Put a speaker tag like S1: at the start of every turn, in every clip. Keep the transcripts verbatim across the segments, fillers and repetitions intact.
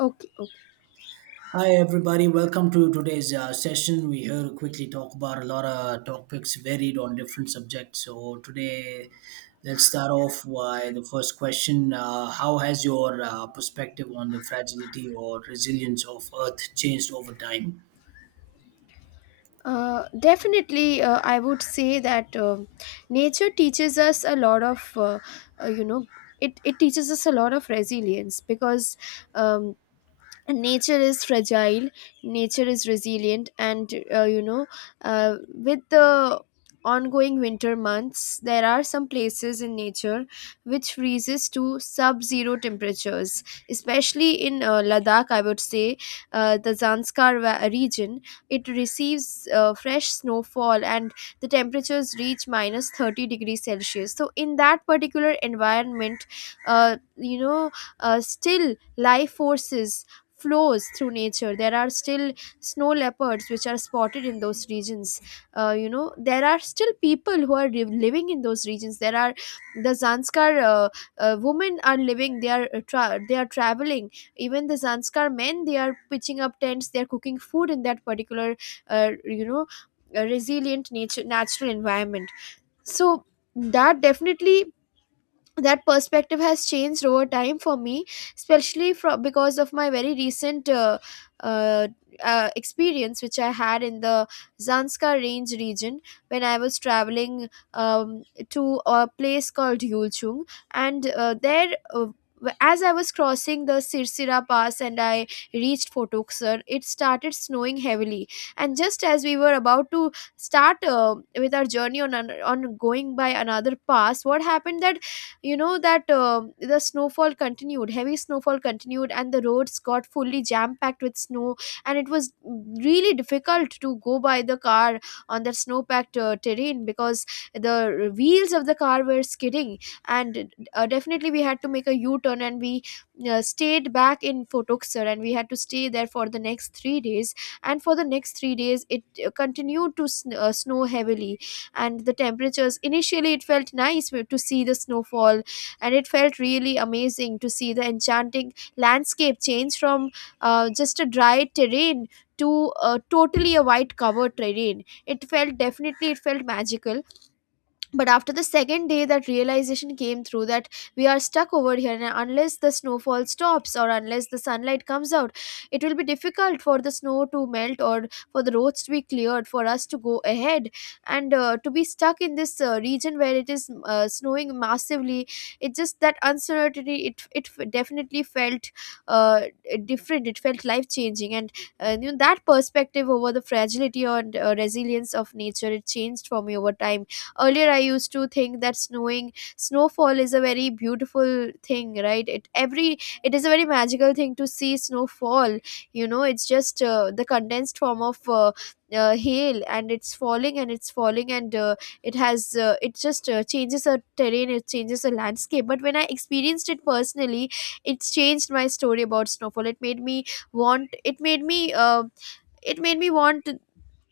S1: Okay, okay.
S2: Hi everybody, welcome to today's uh, session. We here to quickly talk about a lot of topics varied on different subjects. So today, let's start off by the first question: uh, How has your uh, perspective on the fragility or resilience of Earth changed over time?
S1: Uh, definitely, uh, I would say that um nature teaches us a lot of, uh, uh, you know, it, it teaches us a lot of resilience because um, nature is fragile, nature is resilient. And uh, you know uh, With the ongoing winter months, there are some places in nature which freezes to sub zero temperatures, especially in uh, Ladakh, I would say. Uh, the zanskar va- region, it receives uh, fresh snowfall and the temperatures reach minus thirty degrees Celsius. So in that particular environment, uh, you know uh, still life forces flows through nature. There are still snow leopards which are spotted in those regions. Uh, you know there are still people who are liv- living in those regions. There are the Zanskar, uh, uh, women are living, they are uh, tra- they are traveling. Even the Zanskar men, they are pitching up tents, they are cooking food in that particular uh, you know uh, resilient nature natural environment. So that definitely, that perspective has changed over time for me, especially from, because of my very recent uh, uh, uh, experience which I had in the Zanskar range region when I was traveling um, to a place called Yulchung. And uh, there uh, w- as I was crossing the Sirsira Pass and I reached Fotuksar, it started snowing heavily. And just as we were about to start uh, with our journey on, an- on going by another pass, what happened that, you know that um the snowfall continued, heavy snowfall continued, and the roads got fully jam packed with snow and it was really difficult to go by the car on that snow packed uh, terrain because the wheels of the car were skidding. And uh, definitely, we had to make a u turn and we uh, stayed back in Fotuksar and we had to stay there for the next three days. And for the next three days, it uh, continued to sn- uh, snow heavily. And the temperatures, initially it felt nice w- to see the snowfall, and it felt really amazing to see the enchanting landscape change from uh, just a dry terrain to uh, totally a white covered terrain. It felt, definitely it felt magical. But after the second day, that realization came through that we are stuck over here, and unless the snowfall stops or unless the sunlight comes out, it will be difficult for the snow to melt or for the roads to be cleared for us to go ahead. And uh, to be stuck in this uh, region where it is uh, snowing massively, it just that uncertainty, it, it definitely felt uh, different. It felt life changing. And uh, you know, that perspective over the fragility and uh, resilience of nature, it changed for me over time. Earlier, I used to think that snowing snowfall is a very beautiful thing, right? It every it is a very magical thing to see snowfall. You know, it's just uh, the condensed form of uh, uh, hail and it's falling and it's falling, and uh, it has uh, it just uh, changes a terrain, it changes a landscape. But when I experienced it personally, it's changed my story about snowfall. It made me want it made me uh, it made me want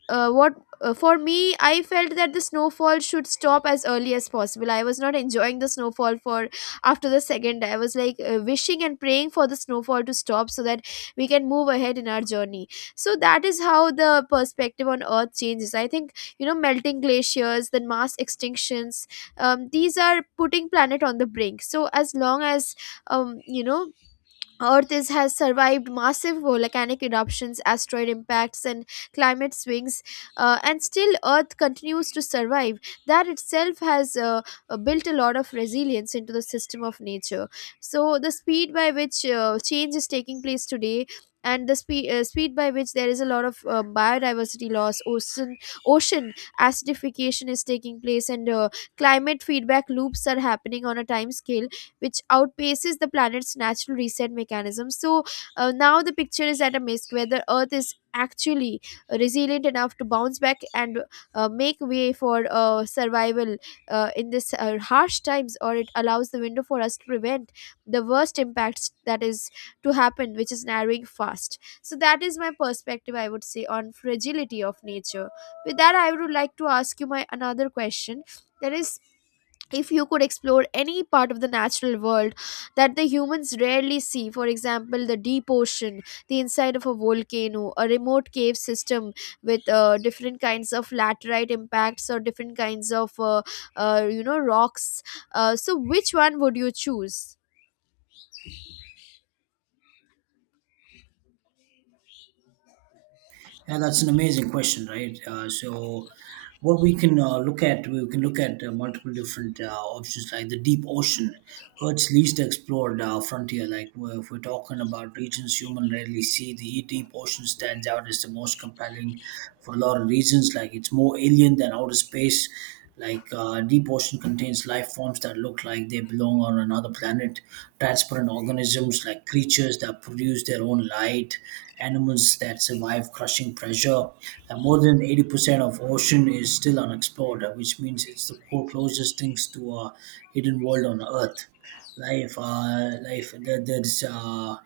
S1: uh, what uh, for me, I felt that the snowfall should stop as early as possible. I was not enjoying the snowfall. For after the second day, I was like uh, wishing and praying for the snowfall to stop so that we can move ahead in our journey. So that is how the perspective on Earth changes, I think. You know, melting glaciers, then mass extinctions, um, these are putting planet on the brink. So as long as um, you know Earth is, has survived massive volcanic eruptions, asteroid impacts, and climate swings, uh, and still Earth continues to survive. That itself has uh, uh, built a lot of resilience into the system of nature. So, the speed by which uh, change is taking place today. And the speed, uh, speed by which there is a lot of uh, biodiversity loss, ocean ocean acidification is taking place, and uh, climate feedback loops are happening on a time scale which outpaces the planet's natural reset mechanism. So uh, now the picture is at a risk whether Earth is actually resilient enough to bounce back and uh, make way for uh, survival uh, in this uh, harsh times, or it allows the window for us to prevent the worst impacts that is to happen, which is narrowing fast. So that is my perspective, I would say, on fragility of nature. With that, I would like to ask you my another question. That is, if you could explore any part of the natural world that the humans rarely see, for example, the deep ocean, the inside of a volcano, a remote cave system with uh, different kinds of laterite impacts or different kinds of, uh, uh, you know, rocks. Uh, so, which one would you choose?
S2: Yeah, that's an amazing question, right? Uh, so, what we can uh, look at, we can look at uh, multiple different uh, options, like the deep ocean, Earth's least explored uh, frontier. Like, we're, if we're talking about regions humans rarely see, the deep ocean stands out as the most compelling for a lot of reasons. Like, it's more alien than outer space. Like uh, deep ocean contains life forms that look like they belong on another planet, transparent organisms like creatures that produce their own light, animals that survive crushing pressure. And more than eighty percent of ocean is still unexplored, uh, which means it's the co- closest things to a hidden world on Earth. Life, uh, life. There, there's uh,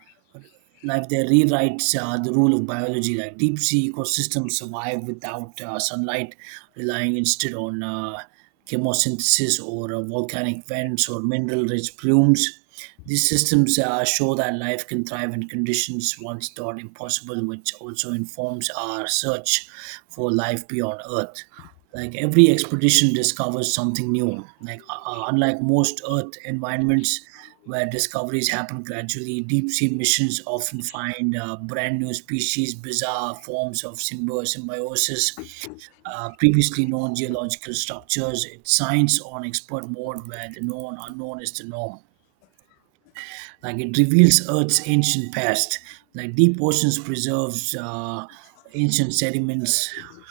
S2: life there rewrites uh, the rule of biology. Like deep sea ecosystems survive without uh, sunlight, relying instead on uh, chemosynthesis or uh, volcanic vents or mineral rich plumes. These systems uh, show that life can thrive in conditions once thought impossible, which also informs our search for life beyond Earth. Like every expedition discovers something new. Like uh, uh, unlike most earth environments where discoveries happen gradually, deep sea missions often find uh, brand new species, bizarre forms of symbi- symbiosis, uh, previously known geological structures. It's science on expert mode where the known unknown is the norm. Like it reveals earth's ancient past. Like deep oceans preserves uh, ancient sediments,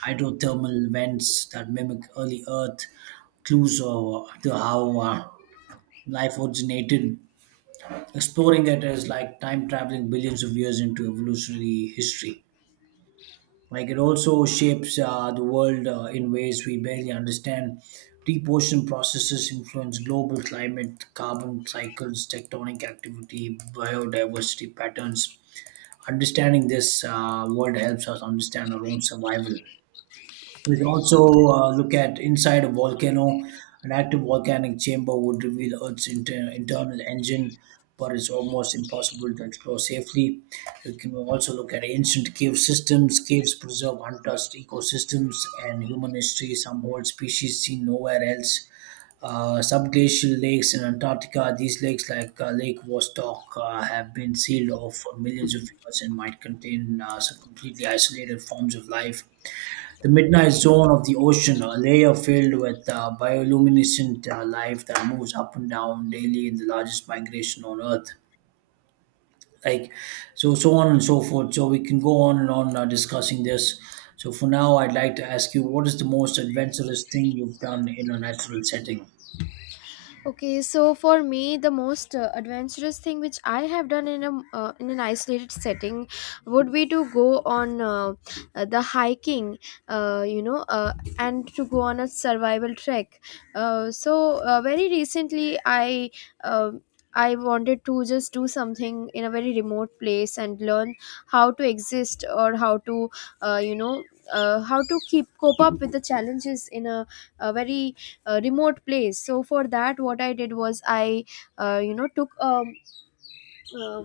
S2: hydrothermal vents that mimic early earth, clues uh, to how uh, life originated. Exploring it is like time traveling billions of years into evolutionary history. Like it also shapes uh, the world uh, in ways we barely understand. Deep ocean processes influence global climate, carbon cycles, tectonic activity, biodiversity patterns. Understanding this uh, world helps us understand our own survival. We can also uh, look at inside a volcano. An active volcanic chamber would reveal Earth's inter- internal engine, but it's almost impossible to explore safely. We can also look at ancient cave systems. Caves preserve untouched ecosystems and human history, some old species seen nowhere else. Uh, subglacial lakes in Antarctica, these lakes like uh, Lake Vostok uh, have been sealed off for millions of years and might contain uh, some completely isolated forms of life. The midnight zone of the ocean, a layer filled with uh, bioluminescent uh, life that moves up and down daily in the largest migration on Earth. Like, so, so on and so forth. So, we can go on and on uh, discussing this. So, for now, I'd like to ask you, what is the most adventurous thing you've done in a natural setting?
S1: Okay, so for me, the most uh, adventurous thing which I have done in a uh, in an isolated setting would be to go on uh, uh, the hiking, uh, you know, uh, and to go on a survival trek. Uh, so uh, Very recently, I. Uh, I wanted to just do something in a very remote place and learn how to exist or how to, uh, you know, uh, how to keep cope up with the challenges in a, a very, a remote place. So for that, what I did was I uh, you know took um uh,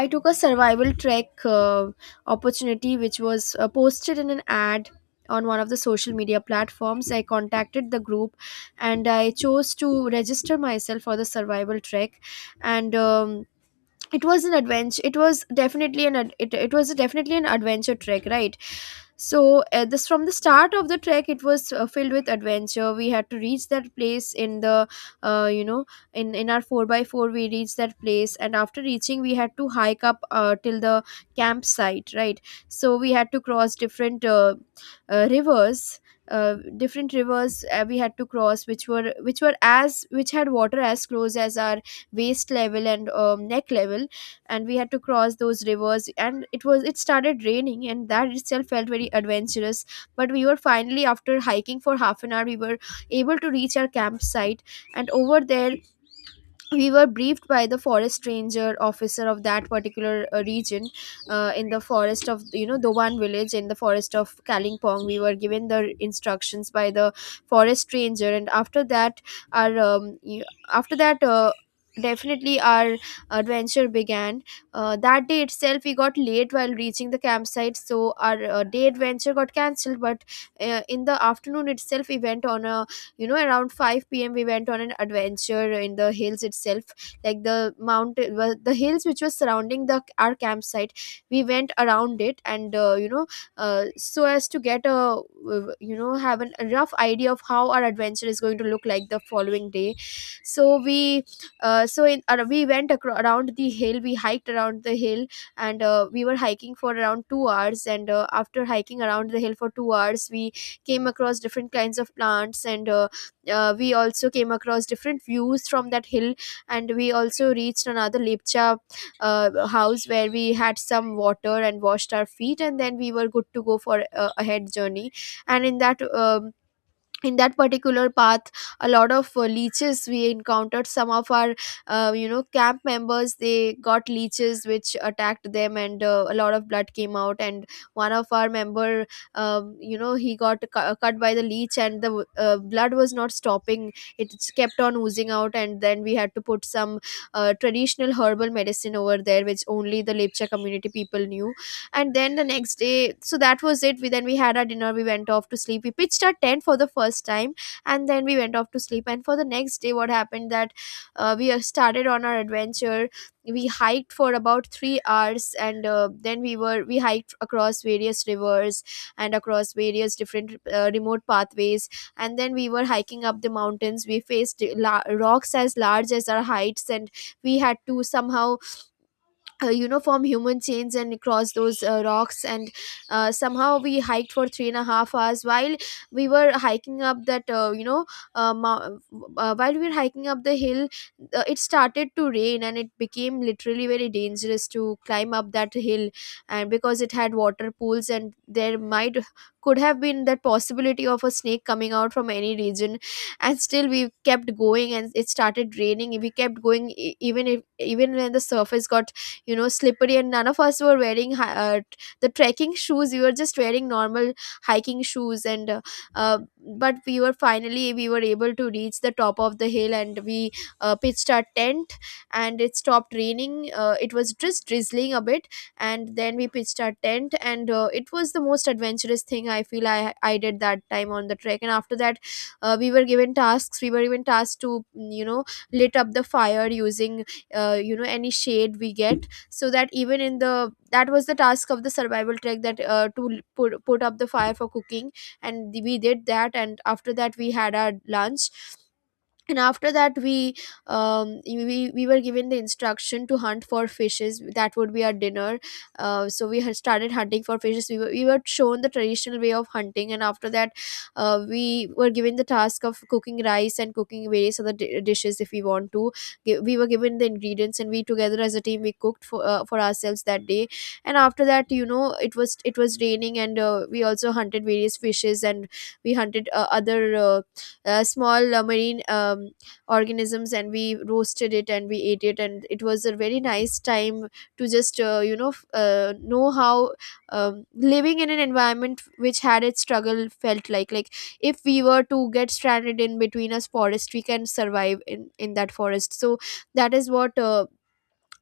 S1: I took a survival trek uh, opportunity which was uh, posted in an ad on one of the social media platforms. I contacted the group and I chose to register myself for the survival trek. And um, it was an adventure. It was definitely an ad- it, it was definitely an adventure trek, right? So uh, this, from the start of the trek, it was uh, filled with adventure. We had to reach that place in the uh, you know in in our four by four. We reached that place and after reaching, we had to hike up uh, till the campsite, right? So we had to cross different uh, uh, rivers, uh, different rivers uh, we had to cross, which were, which were as which had water as close as our waist level and um, neck level. And we had to cross those rivers, and it was, it started raining, and that itself felt very adventurous. But we were finally, after hiking for half an hour, we were able to reach our campsite. And over there we were briefed by the forest ranger officer of that particular uh, region, uh, in the forest of, you know, the one village, in the forest of Kalingpong. We were given the instructions by the forest ranger, and after that, our um, y- after that uh, definitely our adventure began. Uh, that day itself, we got late while reaching the campsite, so our uh, day adventure got cancelled. But uh, in the afternoon itself, we went on a, you know, around five p.m. we went on an adventure in the hills itself, like the mountain, well, the hills which was surrounding the our campsite. We went around it, and uh, you know uh, so as to get a uh, you know have an, a rough idea of how our adventure is going to look like the following day. So we uh, so in uh, we went acro- around the hill, we hiked around the hill. And uh, we were hiking for around two hours, and uh, after hiking around the hill for two hours, we came across different kinds of plants. And uh, uh, we also came across different views from that hill, and we also reached another Lepcha uh, house where we had some water and washed our feet, and then we were good to go for uh, a head journey. And in that um, in that particular path, a lot of uh, leeches we encountered. Some of our uh, you know camp members, they got leeches which attacked them, and uh, a lot of blood came out. And one of our member, um, you know he got cu- cut by the leech, and the uh, blood was not stopping. It kept on oozing out, and then we had to put some uh, traditional herbal medicine over there which only the Lepcha community people knew. And then the next day, so that was it. We then we had our dinner, we went off to sleep, we pitched our tent for the first time, and then we went off to sleep. And for the next day, what happened that uh, we uh, started on our adventure. We hiked for about three hours, and uh, then we were we hiked across various rivers and across various different uh, remote pathways. And then We were hiking up the mountains. We faced la- rocks as large as our heights, and we had to somehow uh, you know, form human chains and across those uh, rocks. And uh, somehow we hiked for three and a half hours while we were hiking up that uh, you know uh, mou- uh, while we were hiking up the hill. Uh, it started to rain, and it became literally very dangerous to climb up that hill, and because it had water pools, and there might could have been that possibility of a snake coming out from any region. And still we kept going, and it started raining. We kept going e- even if even when the surface got, you know, slippery, and none of us were wearing hi- uh, t- the trekking shoes. We were just wearing normal hiking shoes, and uh, uh, but we were finally we were able to reach the top of the hill, and we uh, pitched our tent. And it stopped raining. Uh, it was just drizzling a bit, and then we pitched our tent. And uh, it was the most adventurous thing, I feel, i i did that time on the trek. And after that, uh, we were given tasks. We were even tasked to mm, you know, lit up the fire using uh, you know, any shade we get, so that even in the, that was the task of the survival trek, that uh, to l- put, put up the fire for cooking. And we did that, and after that we had our lunch. And after that we um we, we were given the instruction to hunt for fishes that would be our dinner. Uh, so we had started hunting for fishes. We were, we were shown the traditional way of hunting. And after that, uh, we were given the task of cooking rice and cooking various other di- dishes if we want to. Gi- we were given the ingredients, and we together as a team, we cooked for uh, for ourselves that day. And after that, you know, it was, it was raining, and uh, we also hunted various fishes, and we hunted uh, other uh, uh, small uh, marine um, organisms, and we roasted it and we ate it. And it was a very nice time to just uh, you know, f- uh, know how um, living in an environment which had its struggle felt like. Like, if we were to get stranded in between a forest, we can survive in in that forest. So that is what uh,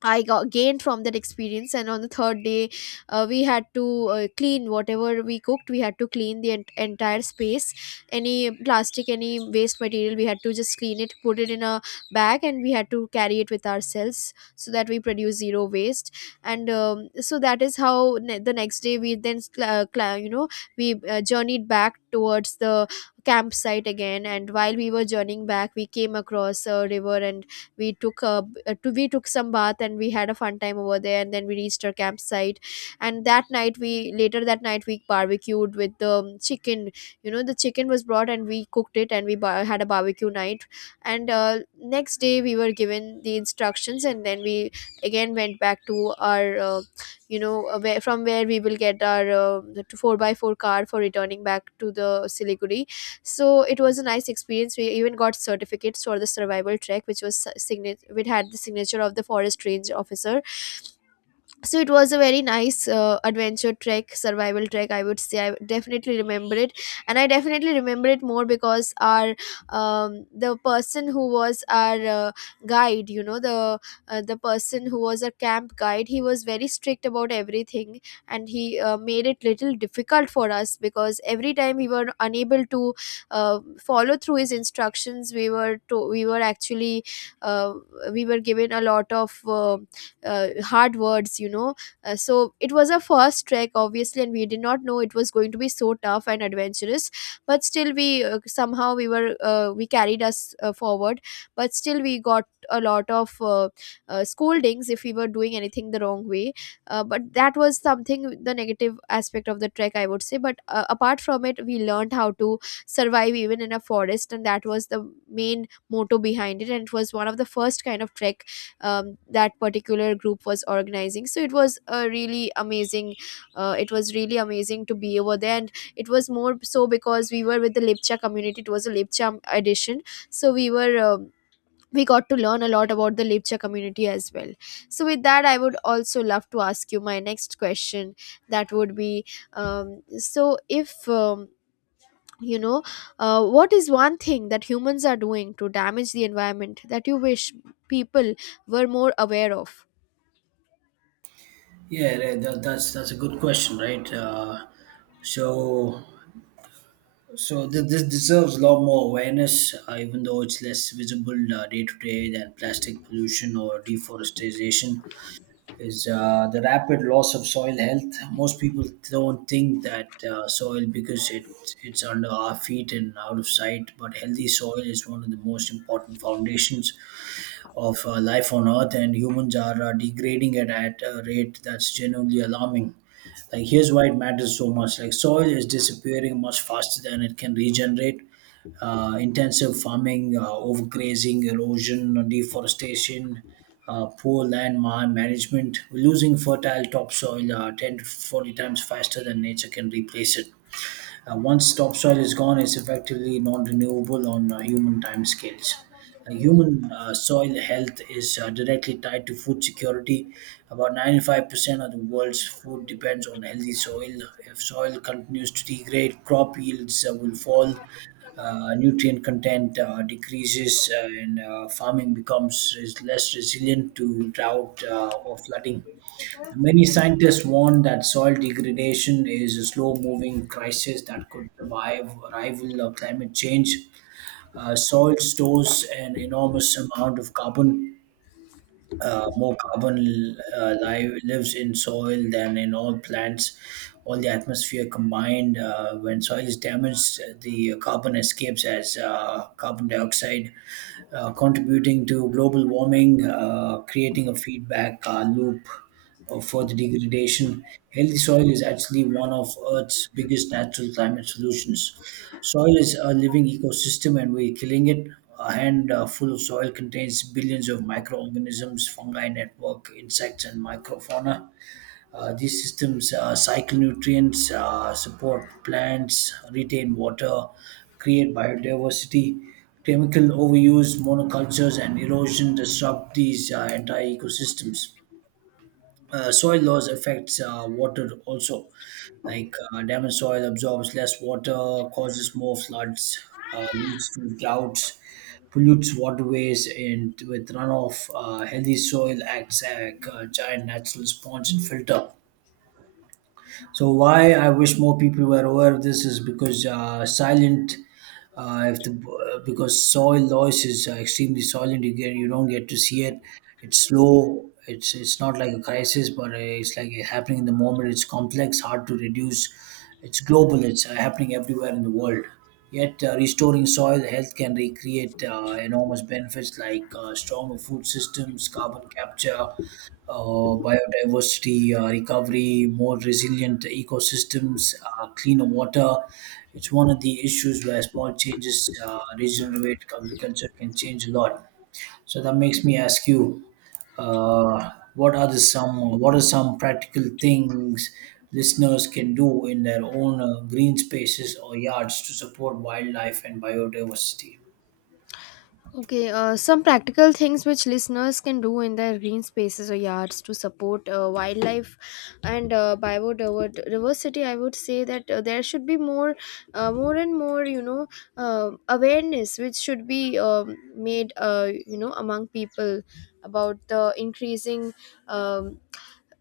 S1: I got gained from that experience. And on the third day, uh, we had to uh, clean whatever we cooked. We had to clean the ent- entire space, any plastic, any waste material. We had to just clean it, put it in a bag, and we had to carry it with ourselves so that we produce zero waste. And um, so that is how, ne- the next day, we then cl- uh, cl- you know, we uh, journeyed back towards the campsite again. And while we were journeying back, we came across a river, and we took a uh, to, we took some bath, and we had a fun time over there. And then we reached our campsite, and that night we later that night we barbecued with the um, chicken. You know, the chicken was brought, and we cooked it, and we bar- had a barbecue night. And uh, next day we were given the instructions, and then we again went back to our uh, you know, uh, where, from where we will get our uh, the four by four car for returning back to the siliguri. So it was a nice experience. We even got certificates for the survival trek, which was signature, which had the signature of the forest range officer. So it was a very nice uh, adventure trek survival trek, I would say. I definitely remember it, and I definitely remember it more because our um, the person who was our uh, guide, you know, the uh, the person who was our camp guide, he was very strict about everything. And he uh, made it little difficult for us, because every time we were unable to uh, follow through his instructions, we were to, we were actually, uh, we were given a lot of uh, uh, hard words, you know. Uh, so it was a first trek obviously, and we did not know it was going to be so tough and adventurous. But still we uh, somehow we were uh, we carried us uh, forward. But still we got a lot of uh, uh, scoldings if we were doing anything the wrong way. Uh, but that was something, the negative aspect of the trek, I would say. But uh, apart from it, we learned how to survive even in a forest, and that was the main motto behind it. And it was one of the first kind of trek um, that particular group was organizing. So it was a really amazing, uh, it was really amazing to be over there. And it was more so because we were with the lipcha community. It was a lipcha edition. So we were um, we got to learn a lot about the Lipcha community as well. So with that, I would also love to ask you my next question. That would be, um, so if um, you know, uh, what is one thing that humans are doing to damage the environment that you wish people were more aware of?
S2: Yeah, right, that, that's, that's a good question, right? Uh, so, So th- this deserves a lot more awareness, uh, even though it's less visible uh, day to day than plastic pollution or deforestation. Is uh, the rapid loss of soil health? Most people don't think that uh, soil because it it's under our feet and out of sight. But healthy soil is one of the most important foundations of uh, life on Earth, and humans are uh, degrading it at a rate that's genuinely alarming. Like, here's why it matters so much. Like, soil is disappearing much faster than it can regenerate. Uh, intensive farming, uh, overgrazing, erosion, deforestation, uh, poor land ma- management. We're losing fertile topsoil uh, ten to forty times faster than nature can replace it. Uh, once topsoil is gone, it's effectively non-renewable on uh, human timescales. Uh, human uh, Soil health is uh, directly tied to food security. About ninety-five percent of the world's food depends on healthy soil. If soil continues to degrade, crop yields uh, will fall, uh, nutrient content uh, decreases, uh, and uh, farming becomes is less resilient to drought uh, or flooding. Many scientists warn that soil degradation is a slow moving crisis that could revive, rival uh, climate change. Uh, soil stores an enormous amount of carbon. Uh, more carbon uh, li- lives in soil than in all plants. All the atmosphere combined, uh, when soil is damaged, the carbon escapes as uh, carbon dioxide, uh, contributing to global warming, uh, creating a feedback uh, loop of further degradation. Healthy soil is actually one of Earth's biggest natural climate solutions. Soil is a living ecosystem, and we're killing it. A handful full of soil contains billions of microorganisms, fungi network, insects, and microfauna. Uh, these systems uh, cycle nutrients, uh, support plants, retain water, create biodiversity. Chemical overuse, monocultures, and erosion disrupt these uh, entire ecosystems. Uh, soil loss affects uh, water also. Like uh, damaged soil absorbs less water, causes more floods, uh, leads to droughts, pollutes waterways, and with runoff, uh, healthy soil acts like a giant natural sponge and filter. So why I wish more people were aware of this is because uh, silent, uh, if the because soil loss is uh, extremely silent, you get you don't get to see it. It's slow. It's it's not like a crisis, but uh, it's like happening in the moment. It's complex, hard to reduce. It's global. It's uh, happening everywhere in the world. Yet uh, restoring soil health can recreate uh, enormous benefits like uh, stronger food systems, carbon capture, uh, biodiversity uh, recovery, more resilient ecosystems, uh, cleaner water. It's one of the issues where small changes, uh, regional weight agriculture can change a lot. So that makes me ask you, uh, what are the some what are some practical things listeners can do in their own uh, green spaces or yards to support wildlife and biodiversity?
S1: Okay, uh, some practical things which listeners can do in their green spaces or yards to support uh, wildlife and uh, biodiversity. I would say that uh, there should be more, uh, more and more, you know, uh, awareness which should be um made, uh, you know, among people, about the increasing um,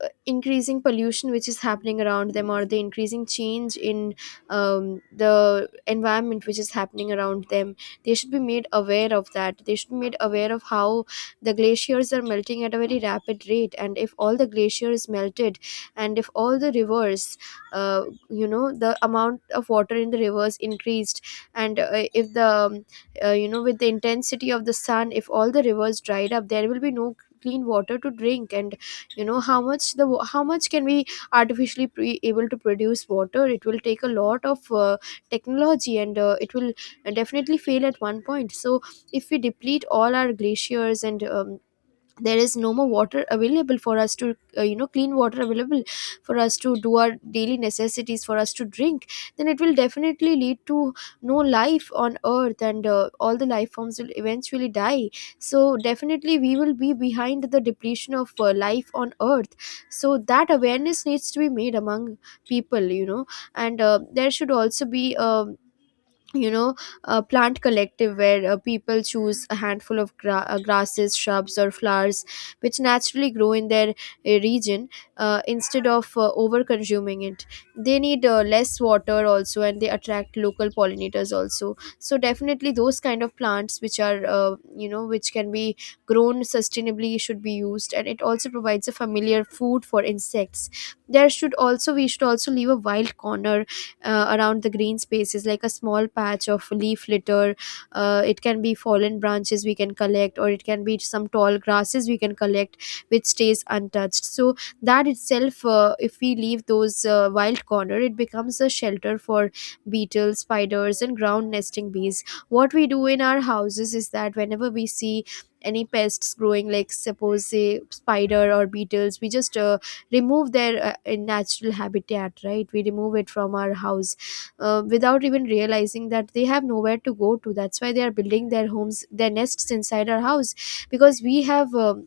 S1: uh, increasing pollution which is happening around them, or the increasing change in um, the environment which is happening around them. They should be made aware of that. They should be made aware of how the glaciers are melting at a very rapid rate, and if all the glaciers melted, and if all the rivers, uh, you know, the amount of water in the rivers increased, and uh, if the um, uh, you know, with the intensity of the sun, if all the rivers dried up, there will be no clean water to drink. And you know, how much the wa- how much can we artificially be able to produce water? It will take a lot of uh, technology, and uh, it will definitely fail at one point. So if we deplete all our glaciers, and um, there is no more water available for us to uh, you know, clean water available for us to do our daily necessities, for us to drink, then it will definitely lead to no life on earth. And uh, all the life forms will eventually die. So definitely we will be behind the depletion of uh, life on earth. So that awareness needs to be made among people, you know. And uh, there should also be um you know, a plant collective, where uh, people choose a handful of gra- uh, grasses, shrubs or flowers which naturally grow in their uh, region, uh, instead of uh, over consuming it. They need uh, less water also, and they attract local pollinators also. So definitely those kind of plants which are uh, you know, which can be grown sustainably should be used, and it also provides a familiar food for insects. There should also we should also leave a wild corner uh, around the green spaces, like a small patch of leaf litter. Uh, it can be fallen branches we can collect, or it can be some tall grasses we can collect, which stays untouched. So that itself, uh, if we leave those uh, wild corner, it becomes a shelter for beetles, spiders and ground nesting bees. What we do in our houses is that whenever we see any pests growing, like suppose say spider or beetles, we just uh, remove their uh, uh, natural habitat, right? We remove it from our house uh, without even realizing that they have nowhere to go to. That's why they are building their homes, their nests, inside our house, because we have um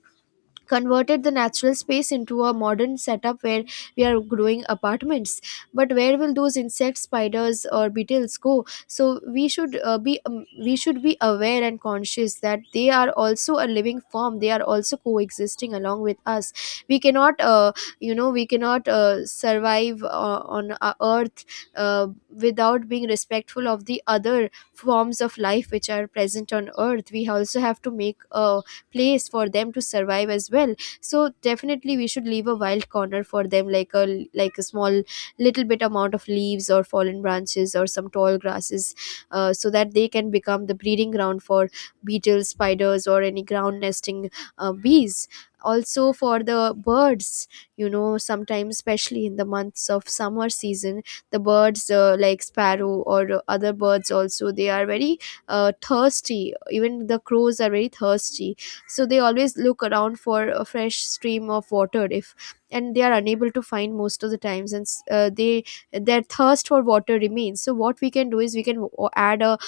S1: converted the natural space into a modern setup where we are growing apartments. But where will those insects, spiders or beetles go? So we should uh, be um, we should be aware and conscious that they are also a living form. They are also coexisting along with us. We cannot uh, you know, we cannot uh, survive uh, on our earth uh, without being respectful of the other forms of life which are present on earth. We also have to make a place for them to survive as well. So definitely we should leave a wild corner for them, like a, like a Small little bit amount of leaves or fallen branches or some tall grasses, uh, so that they can become the breeding ground for beetles, spiders, or any ground nesting uh, bees. Also for the birds, you know, sometimes especially in the months of summer season, the birds, uh, like sparrow or uh, other birds also, they are very uh, thirsty. Even the crows are very thirsty, so they always look around for a fresh stream of water if, and they are unable to find most of the times, and s- uh, they, their thirst for water remains. So what we can do is we can w- add a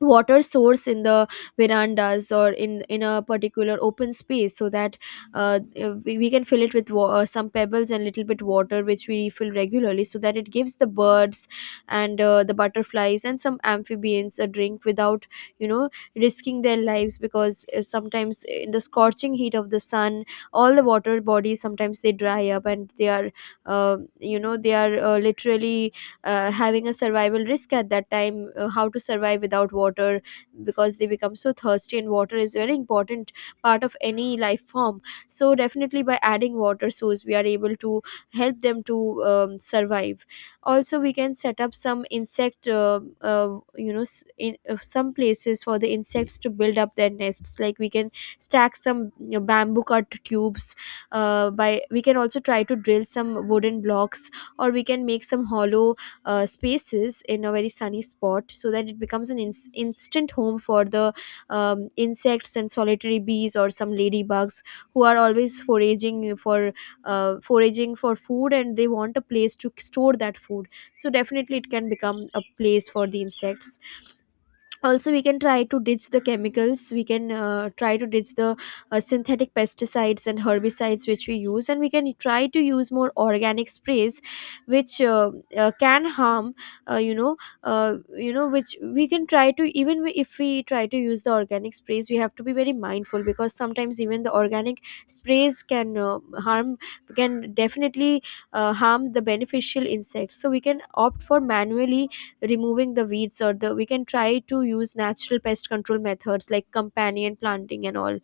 S1: water source in the verandas or in in a particular open space so that uh, uh, we, we can fill it with wa- uh, some pebbles and little bit water which we refill regularly, so that it gives the birds and, uh, the butterflies and some amphibians a drink without, you know risking their lives. Because uh, sometimes in the scorching heat of the sun, all the water bodies sometimes they dry up and they are, uh, you know they are, uh, literally, uh, having a survival risk at that time. Uh, how to survive without water, because they become so thirsty, and water is a very important part of any life form. So definitely by adding water source, we are able to help them to um, survive. Also, we can set up some insect, uh, uh, you know s- in uh, some places for the insects to build up their nests. Like, we can stack some, you know, bamboo cut tubes, uh, by we can also try to drill some wooden blocks, or we can make some hollow uh, spaces in a very sunny spot, so that it becomes an ins- instant home for the um, insects and solitary bees or some ladybugs who are always foraging for, uh, foraging for food, and they want a place to store that food. So definitely it can become a place for the insects. Also, we can try to ditch the chemicals. We can uh, try to ditch the uh, synthetic pesticides and herbicides which we use, and we can try to use more organic sprays which uh, uh, can harm, uh, you know uh, you know which we can try to, even if we try to use the organic sprays, we have to be very mindful, because sometimes even the organic sprays can uh, harm, can definitely uh, harm the beneficial insects. So we can opt for manually removing the weeds, or the, we can try to use natural pest control methods like companion planting and all.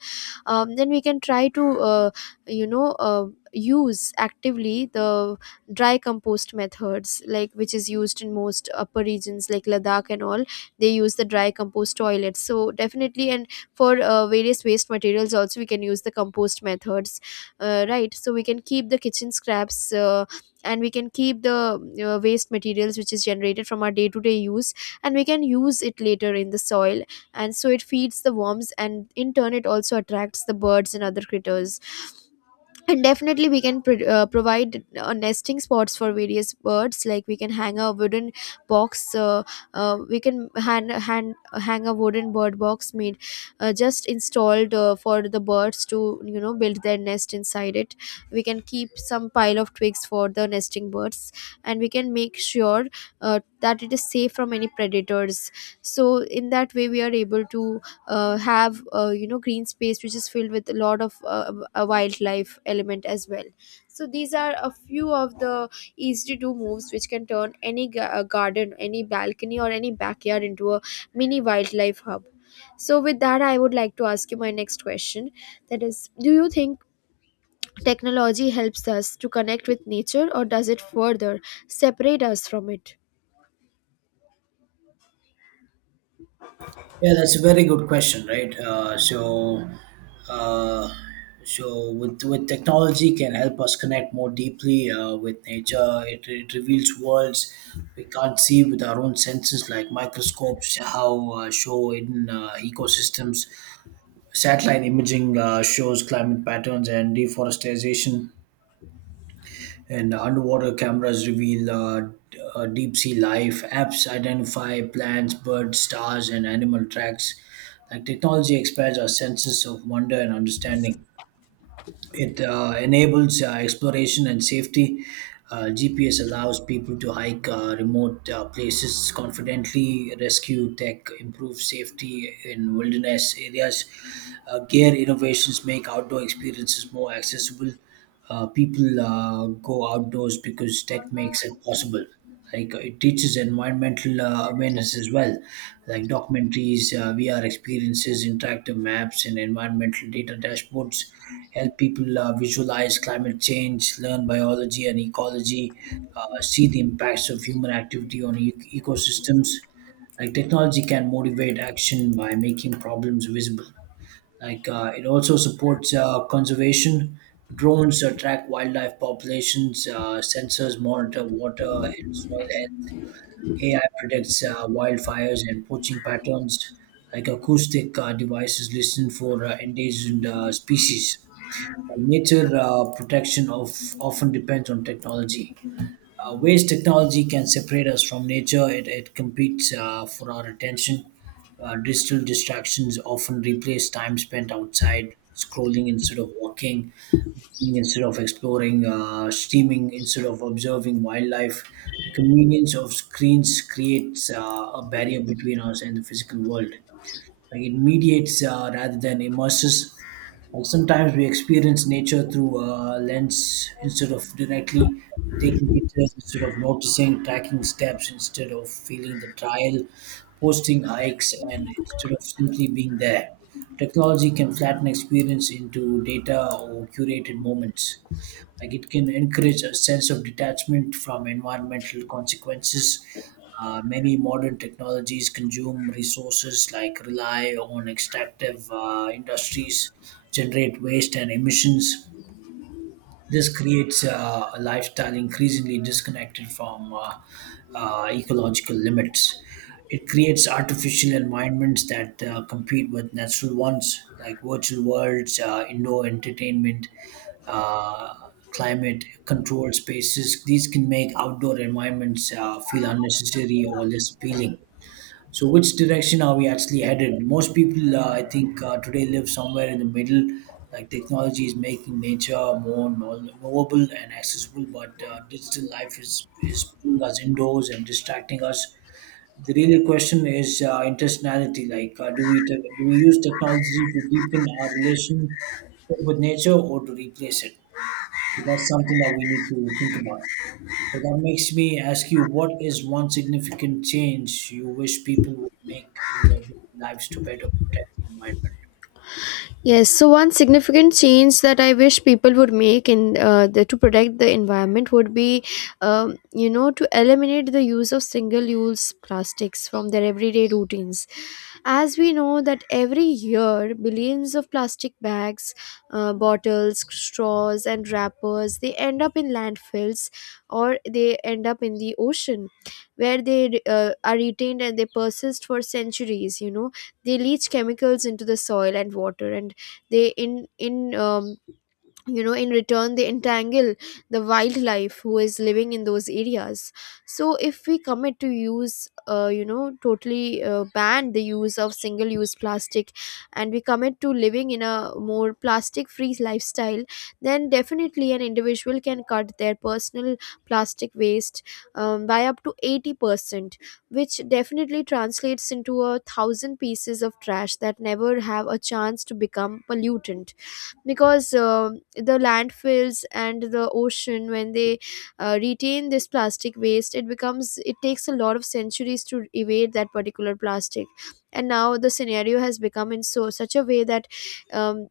S1: um, Then we can try to uh, you know uh, use actively the dry compost methods, like which is used in most upper regions like Ladakh and all. They use the dry compost toilets. So definitely, and for uh, various waste materials also, we can use the compost methods, uh, right. So we can keep the kitchen scraps, uh, and we can keep the uh, waste materials which is generated from our day to day use, and we can use it later in the soil, and so it feeds the worms, and in turn it also attracts the birds and other critters. And definitely we can pro- uh, provide uh, nesting spots for various birds. Like, we can hang a wooden box, uh, uh, we can hand, hand, hang a wooden bird box made, uh, just installed uh, for the birds to, you know, build their nest inside it. We can keep some pile of twigs for the nesting birds, and we can make sure uh, that it is safe from any predators. So in that way we are able to uh, have, uh, you know green space which is filled with a lot of uh, a wildlife element as well. So these are a few of the easy to do moves which can turn any ga- uh, garden, any balcony, or any backyard into a mini wildlife hub. So with that, I would like to ask you my next question, that is, do you think technology helps us to connect with nature, or does it further separate us from it?
S2: Yeah, that's a very good question, right? Uh, so, uh, so with with technology can help us connect more deeply uh, with nature. It, it reveals worlds we can't see with our own senses, like microscopes, how uh, show hidden uh, ecosystems. Satellite imaging uh, shows climate patterns and deforestation, and underwater cameras reveal uh, d- uh, deep sea life. Apps identify plants, birds, stars, and animal tracks. Like technology expands our senses of wonder and understanding. It uh, enables uh, exploration and safety. Uh, G P S allows people to hike uh, remote uh, places confidently. Rescue tech improves safety in wilderness areas. Uh, gear innovations make outdoor experiences more accessible. Uh, people uh, go outdoors because tech makes it possible. Like uh, it teaches environmental uh, awareness as well, like documentaries, uh, V R experiences, interactive maps, and environmental data dashboards help people uh, visualize climate change, learn biology and ecology, uh, see the impacts of human activity on e- ecosystems. Like technology can motivate action by making problems visible. Like uh, it also supports uh, conservation. Drones uh, track wildlife populations. Uh, sensors monitor water and soil health. A I predicts uh, wildfires and poaching patterns. Like acoustic uh, devices listen for uh, endangered uh, species. Nature uh, protection of often depends on technology. Uh, ways technology can separate us from nature, it, it competes uh, for our attention. Uh, digital distractions often replace time spent outside, scrolling instead of walking, eating instead of exploring, uh, streaming instead of observing wildlife. The convenience of screens creates uh, a barrier between us and the physical world. Like it mediates uh, rather than immerses. Like sometimes we experience nature through a lens instead of directly, taking pictures instead of noticing, tracking steps instead of feeling the trial, posting hikes and instead of simply being there. Technology can flatten experience into data or curated moments. Like it can encourage a sense of detachment from environmental consequences. Uh, many modern technologies consume resources, like rely on extractive uh, industries, generate waste and emissions. This creates uh, a lifestyle increasingly disconnected from uh, uh, ecological limits. It creates artificial environments that uh, compete with natural ones, like virtual worlds, uh, indoor entertainment, uh, climate controlled spaces. These can make outdoor environments uh, feel unnecessary or less appealing. So, which direction are we actually headed? Most people, uh, I think, uh, today live somewhere in the middle. Like technology is making nature more know- knowable and accessible, but uh, digital life is is pulling us indoors and distracting us. The real question is uh, intentionality. Like, uh, do we take, do we use technology to deepen our relationship with nature or to replace it? That's something that we need to think about. So that makes me ask you, what is one significant change you wish people would make in their daily lives to better protect the environment?
S1: Yes, so one significant change that I wish people would make in uh, the, to protect the environment would be, um, you know, to eliminate the use of single-use plastics from their everyday routines. As we know that every year billions of plastic bags, uh, bottles, straws, and wrappers, they end up in landfills or they end up in the ocean, where they uh, are retained and they persist for centuries. You know, they leach chemicals into the soil and water, and they in in um, you know in return they entangle the wildlife who is living in those areas. So if we commit to use, uh, you know totally uh, ban the use of single use plastic, and we commit to living in a more plastic free lifestyle, then definitely an individual can cut their personal plastic waste um, by up to eighty percent, which definitely translates into a thousand pieces of trash that never have a chance to become pollutant. Because uh, the landfills and the ocean, when they uh, retain this plastic waste, it becomes, it takes a lot of centuries to evade that particular plastic. And now the scenario has become in so such a way that, um,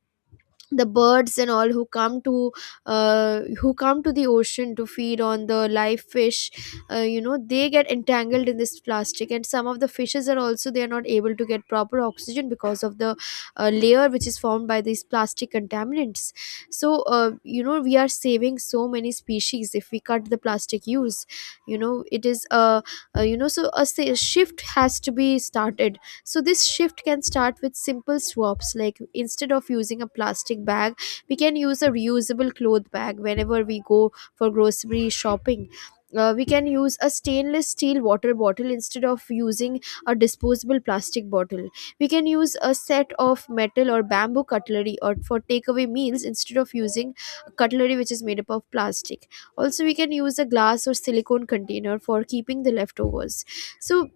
S1: the birds and all who come to, uh, who come to the ocean to feed on the live fish, uh, you know, they get entangled in this plastic, and some of the fishes are also, they are not able to get proper oxygen because of the uh, layer which is formed by these plastic contaminants. So, uh, you know we are saving so many species if we cut the plastic use. You know, it is a, uh, you know so a sa- shift has to be started. So this shift can start with simple swaps. Like, instead of using a plastic bag, we can use a reusable cloth bag whenever we go for grocery shopping. Uh, we can use a stainless steel water bottle instead of using a disposable plastic bottle. We can use a set of metal or bamboo cutlery or for takeaway meals instead of using cutlery which is made up of plastic. Also, we can use a glass or silicone container for keeping the leftovers. So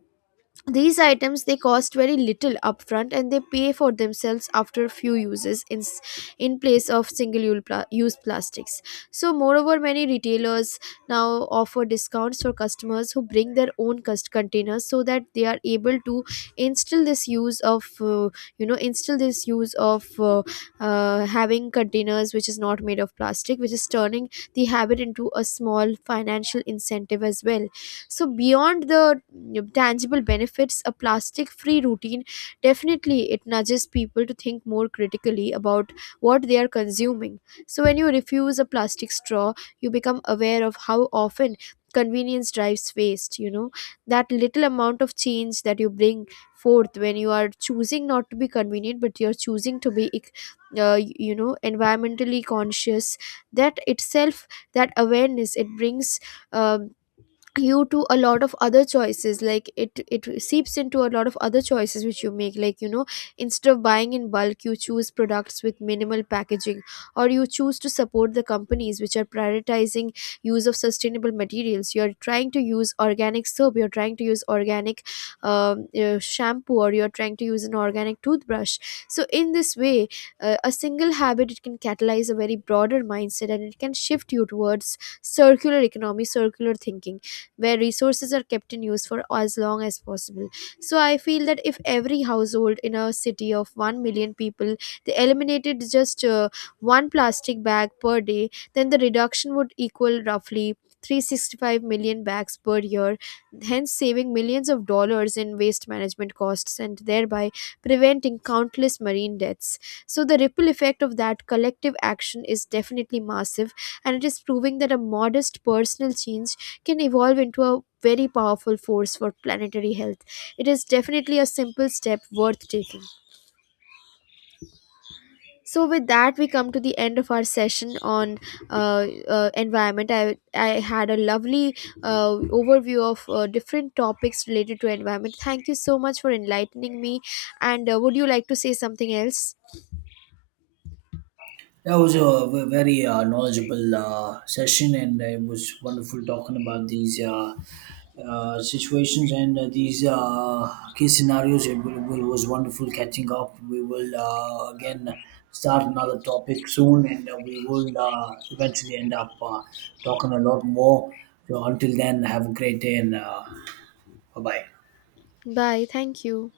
S1: these items, they cost very little upfront and they pay for themselves after a few uses in, s- in place of single ul- pla- use plastics. So, moreover, many retailers now offer discounts for customers who bring their own cust- containers, so that they are able to instill this use of, uh, you know instill this use of, uh, uh, having containers which is not made of plastic, which is turning the habit into a small financial incentive as well. So beyond the mm, tangible benefits, a plastic free routine, definitely it nudges people to think more critically about what they are consuming. So when you refuse a plastic straw, you become aware of how often convenience drives waste, you know, that little amount of change that you bring forth when you are choosing not to be convenient but you're choosing to be ec- uh, y- you know environmentally conscious, that itself, that awareness it brings, um, you to a lot of other choices. Like, it it seeps into a lot of other choices which you make, like, you know, instead of buying in bulk you choose products with minimal packaging, or you choose to support the companies which are prioritizing use of sustainable materials. You're trying to use organic soap, you're trying to use organic, um, uh, shampoo, or you're trying to use an organic toothbrush. So in this way, uh, a single habit, it can catalyze a very broader mindset, and it can shift you towards circular economy, circular thinking, where resources are kept in use for as long as possible. So I feel that if every household in a city of one million people, they eliminated just uh, one plastic bag per day, then the reduction would equal roughly three hundred sixty-five million bags per year, hence saving millions of dollars in waste management costs, and thereby preventing countless marine deaths. So, the ripple effect of that collective action is definitely massive, and it is proving that a modest personal change can evolve into a very powerful force for planetary health. It is definitely a simple step worth taking. So, with that, we come to the end of our session on, uh, uh, environment. I, I had a lovely uh, overview of uh, different topics related to environment. Thank you so much for enlightening me. And uh, would you like to say something else?
S2: That was a ve- very uh, knowledgeable uh, session, and it was wonderful talking about these uh, uh, situations and uh, these uh, case scenarios. It, wa- wa- was wonderful catching up. We will uh, again start another topic soon, and uh, we will uh, eventually end up uh, talking a lot more. So until then, have a great day and. Uh, Bye bye.
S1: Bye. Thank you.